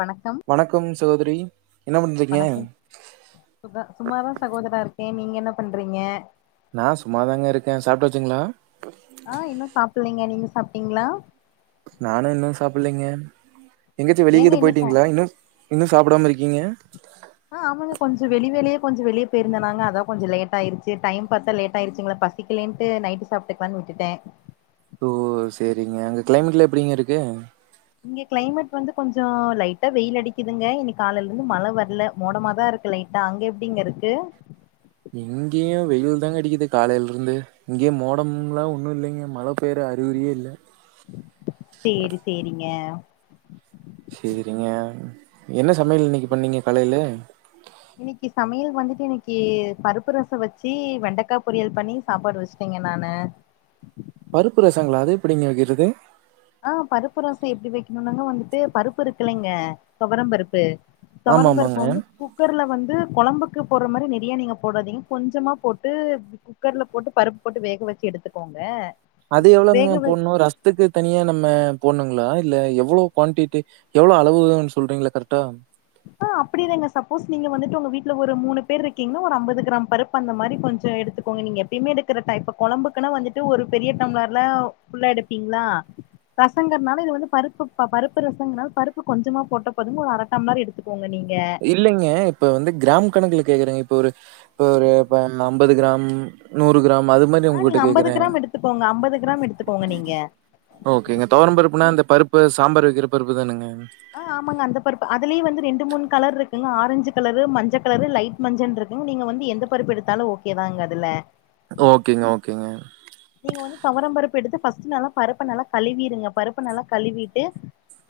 வணக்கம் வணக்கம் சகோதரி என்ன பண்றீங்க வணக்கம் சுக சும்மாதா சகோதரா இருக்கே நீங்க என்ன பண்றீங்க நா சும்மாதாங்க இருக்க சாப்டாச்சுங்ளா அ இன்னு சாப்பலேங்க நீங்க சாப்ட்டீங்களா நானு இன்னு சாப்பிட்லேங்க எங்கயாச்சு ஏங்க வெளியகீது இன்னு சா போயிட்டிங்களா இன்னு இன்னு சாப்டாம இருக்கீங்க அ ஆமாங்க கொஞ்சோ வெளி வெளியே கொஞ்சோ வெளிய போயிருந்த நாங்க அதா கொஞ்சோ லேட் ஆயிடுச்சு டைம் பாத்தா லேட்டாயிச்சுங்களா பஸ் சிக்கலேன்ட்டு நைட்டு சாப்ட்டுக்கலான் வுட்டுட்டே ஓ சேரிங்க அங்க க்ளைமேட்லா எப்டிங்க இருக்கு இங்க க்ளைமேட் வந்து கொஞ்சோ லைட்டா வெயில் அடிக்குதுங்க இன்னிக் காலைலிருந்து மழ வரல மோடமாதா இருக் லைட்டா அங்க எப்டிங்க இருக்கு இங்கயு வெயில் தாங்க அடிகிது காலைலிர்ந்து இங்கேய மோடம்லா ஒன்னு இல்லேங்க மழ பெய்ற அறிகுறியே இல்ல சேரி சேரிங்க சேரிங்க என்ன சமையல் இன்னைக்கு பண்ணீங்க காலைல இன்னிக்கி சமையல் வந்துட்டு இன்னிக்கி பருப்பு ரசோ வச்சி வெண்டக்கா பொரியல் பண்ணி சாப்பாடு வெச்சுட்டேங்க நானு பருப்பு ரசங்ளா அது எப்டிங்க வெக்கிறது ஆ பருப்பு ரசோ எப்டி வைக்கணுனாங்க வந்துட்டு பருப்பு இருக்குலேங்க தொவரம் பருப்பு ஆமாம் தொவரம் பருப்பு ஆமாங்க வந்து கு குக்கர்ல வந்து கொழம்புக்கு போடுற மாரி நெறைய நீங்க போடாதீங்க கொஞ்சமா போட்டு குக்கர்ல போட்டு பருப் போட்டு வேக வச்சு எடுத்துக்கோங்க அது எவ்ளோங்க வேக வ போட்ணு ரஸ்த்துக்கு தனியா நம்ம போட்ணுங்ளா இல்ல எவ்ளோ க்வான்டிட்டி எவ்ளோ அளவுனு சொல்றீங்ள கரட்டா ஆ அப்படிதாங்க சப்போஸ் நீங்க வந்துட்டு உங்க வீட்ல ஒரு மூணு பேர் இருக்கீங்கன்னா ஒரு அம்பது கிராம் பருப்பு அந்த மாதிரி கொஞ்சோ எடுத்துக்கோங்க நீங்க எப்பயுமே எடுக்கிற டைப் குளம்புக்குன்னா வந்துட்டு ஒரு பெரிய டம்ப்ளர்ல ஃபுல்லா எடுப்பீங்ளா ரசங்கர்னால இது வந்து பருப்பு பருப்பு ரசங்னால பருப்பு கொஞ்சமா போட்ட போதுங்க ஒரு அரட்டம்லர் எடு எத்துக்கோங்க நீங்க இல்லைங்க இப்ப வந்து க்ராம் கணக்ல கேக்குறங்க இப்ப ஒரு இப்ப ஒரு அம்பது கிராம் நூறு கிராம் அது மாரி ஆ உங்ககிட்ட நீங்க அம்பது கேட்குறேன். கிராம் எடுத்துக்கோங்க அம்பது கிராம் எடுத்துக்கோங்க நீங்க ஓகேங்க தொவரம் பருப்புனா நீ இந்த பருப்பு சாம்பார் வைக்கிற பருப்பு தானுங்க ஆ ஆமாங்க அந்த பருப்பு அதுலே வந்து ரெண்டு மூணு கலர் இருக்குங்க ஆரஞ்சு கலரு மஞ்ச கலரு லைட் மஞ்சன்ருக்குங் நீங்க வந்து எந்த பருப்பு எடுத்தாலு ஓகேதாங்க அதுல ஓகேங்க ஓகேங்க நீங்க வந்து தொவரம் பருப்பு எடுத்து ஃபஸ்ட் நல்லா பருப்ப நல்லா கழுவிருங்க பருப்ப நல்லா கழுவிட்டு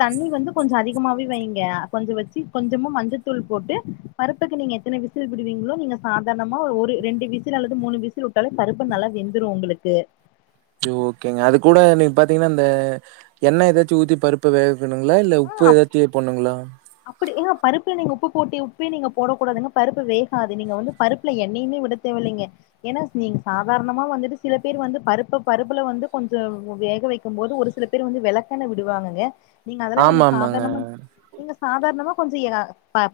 தண்ணி வந்து கொஞ்சோ அதிகமாவே வைங்க கொஞ்ச வச்சி கொஞ்சம மஞ்சத்தூள் போட்டு பருப்புக்கு நீங்க எத்தனை விசில் விடுவீங்க்ளோ நீங்க சாதாரணமா ஒரு ரெண்டு விசில் அல்லது மூணு விசில் உட் டாலே பருப்பு நல்லா வெந்துரு உங்களுக்கு ஓகேங்க அது கூட நீ பாத்திங்கன்னா அந்த எண்ண எதாச்சு ஊத்தி பருப் ப்பு வேக வைக்கணுங்ளா இல்ல ஆ உப்பு எல்லாத்தியு போட்ணுங்லா அப்படி ஏங்ங பருப்புல நீங்க உப்பு போட்டி உப்பே நீங்க போடக்கூடாதுங்க பருப்பு வேகாது நீங்க வந்து பருப்புல எண்ணையுமே விட தேவ இல்லிங்க ஏன்னா நீங்க சாதாரணமா வந்துட்டு சில பேர் வந்து பருப்பு பருப்புல வந்து கொஞ்சோ வேக வைக்கும் போது ஒரு சில பேர் வந்து வெளக்கெண்ண விடுவாங்ஙக நீங்க அதெல்லா வேணா ஆமாமாங்க. சாதாரணமா சாதார்ணமா கொஞ்சோ ஏ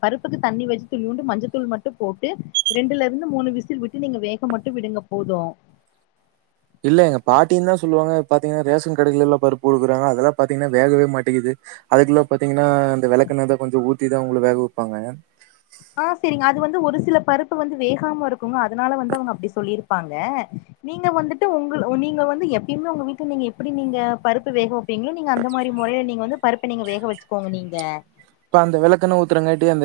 பருப்புக்கு தண்ணி வச்சு துளியூண்டு மஞ்சத்தூள் மட்டு போட்டு ரெண்டுலருந்து மூணு விசில் விட்டு நீங்க வேக மட்டு விடுங்க போது இல்ல எங்க பாட்டியுதா சொல்வாங்க பாத்தீங்க ரேஷன் கடைல உள்ள பருப்பு குடுக்குறாங்க அதெல்லா பாத்திங்ன்னா வேகவே மாட்டேங்குது அதுக்குல்ல பாத்திங்கன்னா அந்த வெளக்கெண்ணதா கொஞ்சோ ஊத்திதா அவுங்ளு வேக வப்பாங்க ஆ சேரிங்க அது வந்து ஒரு சில பருப்பு வந்து வேகாம இருக்குங்க அதனால வந்து அவங்க அப்டி சொல்லியிருப்பாங்க நீங்க வந்துட்டு உங்க நீங்க வந்து எப்பயுமே உங்க வீட்டு நீங்க எப்படி நீங்க பருப்பு வேக வை ப்பீங்ளோ ஏங்க நீங்க அந்த மாரி மொறையில நீங்க வந்து பருப்ப நீங்க வேக வச்சுக்கோங்க நீங்க இப்ப அந்த வெளக்கெண்ண ஊத்துறங்காட்டி அந்த